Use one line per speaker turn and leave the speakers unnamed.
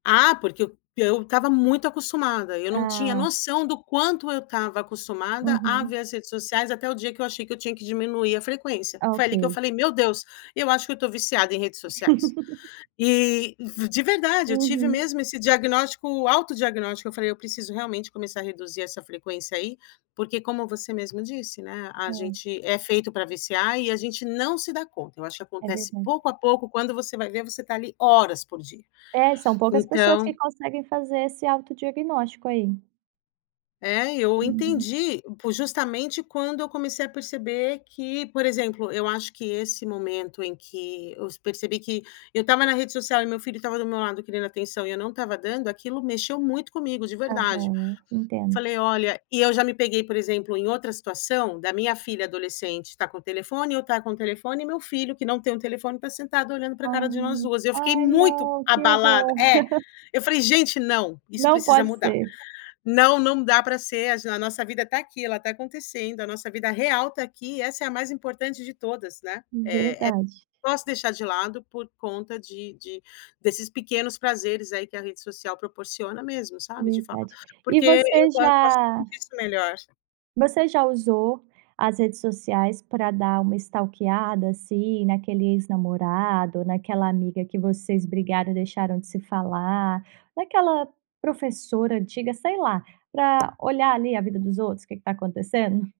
Ah, porque eu eu estava muito acostumada, eu não tinha
Ah.
noção do quanto eu estava acostumada a
Uhum.
ver as redes sociais, até o dia que eu achei que eu tinha que diminuir a frequência. Foi ali que eu
Ok.
falei: "Meu Deus, eu acho que eu tô viciada em redes sociais". E de verdade, eu tive
Uhum.
mesmo esse diagnóstico, autodiagnóstico, eu falei: "Eu preciso realmente começar a reduzir essa frequência aí". Porque como você mesmo disse, né, a
É.
gente é feito pra viciar e a gente não se dá conta. Eu acho que
É
acontece
verdade.
pouco a pouco quando você vai ver você está ali horas por dia,
É, são poucas pessoas que
então
conseguem fazer esse autodiagnóstico aí.
É, eu
Uhum.
entendi justamente quando eu comecei a perceber que, por exemplo, eu acho que esse momento em que eu percebi que eu estava na rede social e meu filho estava do meu lado querendo atenção e eu não estava dando, aquilo mexeu muito comigo, de
Ah,
verdade.
bom, entendo.
Falei olha e eu já me peguei, por exemplo, em outra situação, da minha filha adolescente estar com o telefone, eu estar com telefone, e meu filho que não tem um telefone estar sentado olhando pra cara de nós
Ai,
duas. Eu fiquei
ai
muito
não, que
abalada
horror.
é, eu falei: "Gente, não! Isso
Não
precisa
pode
mudar.
ser.
Não, não dá pra ser, a nossa vida tá aqui, ela tá acontecendo, a nossa vida real tá aqui e essa é a mais importante de todas", né. É é
Verdade.
posso deixar de lado por conta de de desses pequenos prazeres aí que a rede social proporciona mesmo, sabe, de
Verdade,
[unintelligible]
e
porque
você
posso
já
[unintelligible] melhor.
você já usou as redes sociais pra dar uma stalkeada, assim, naquele ex-namorado, naquela amiga que vocês brigaram e deixaram de se falar, naquela professora antiga, sei lá, pra olhar ali a vida dos outros, o que que tá acontecendo?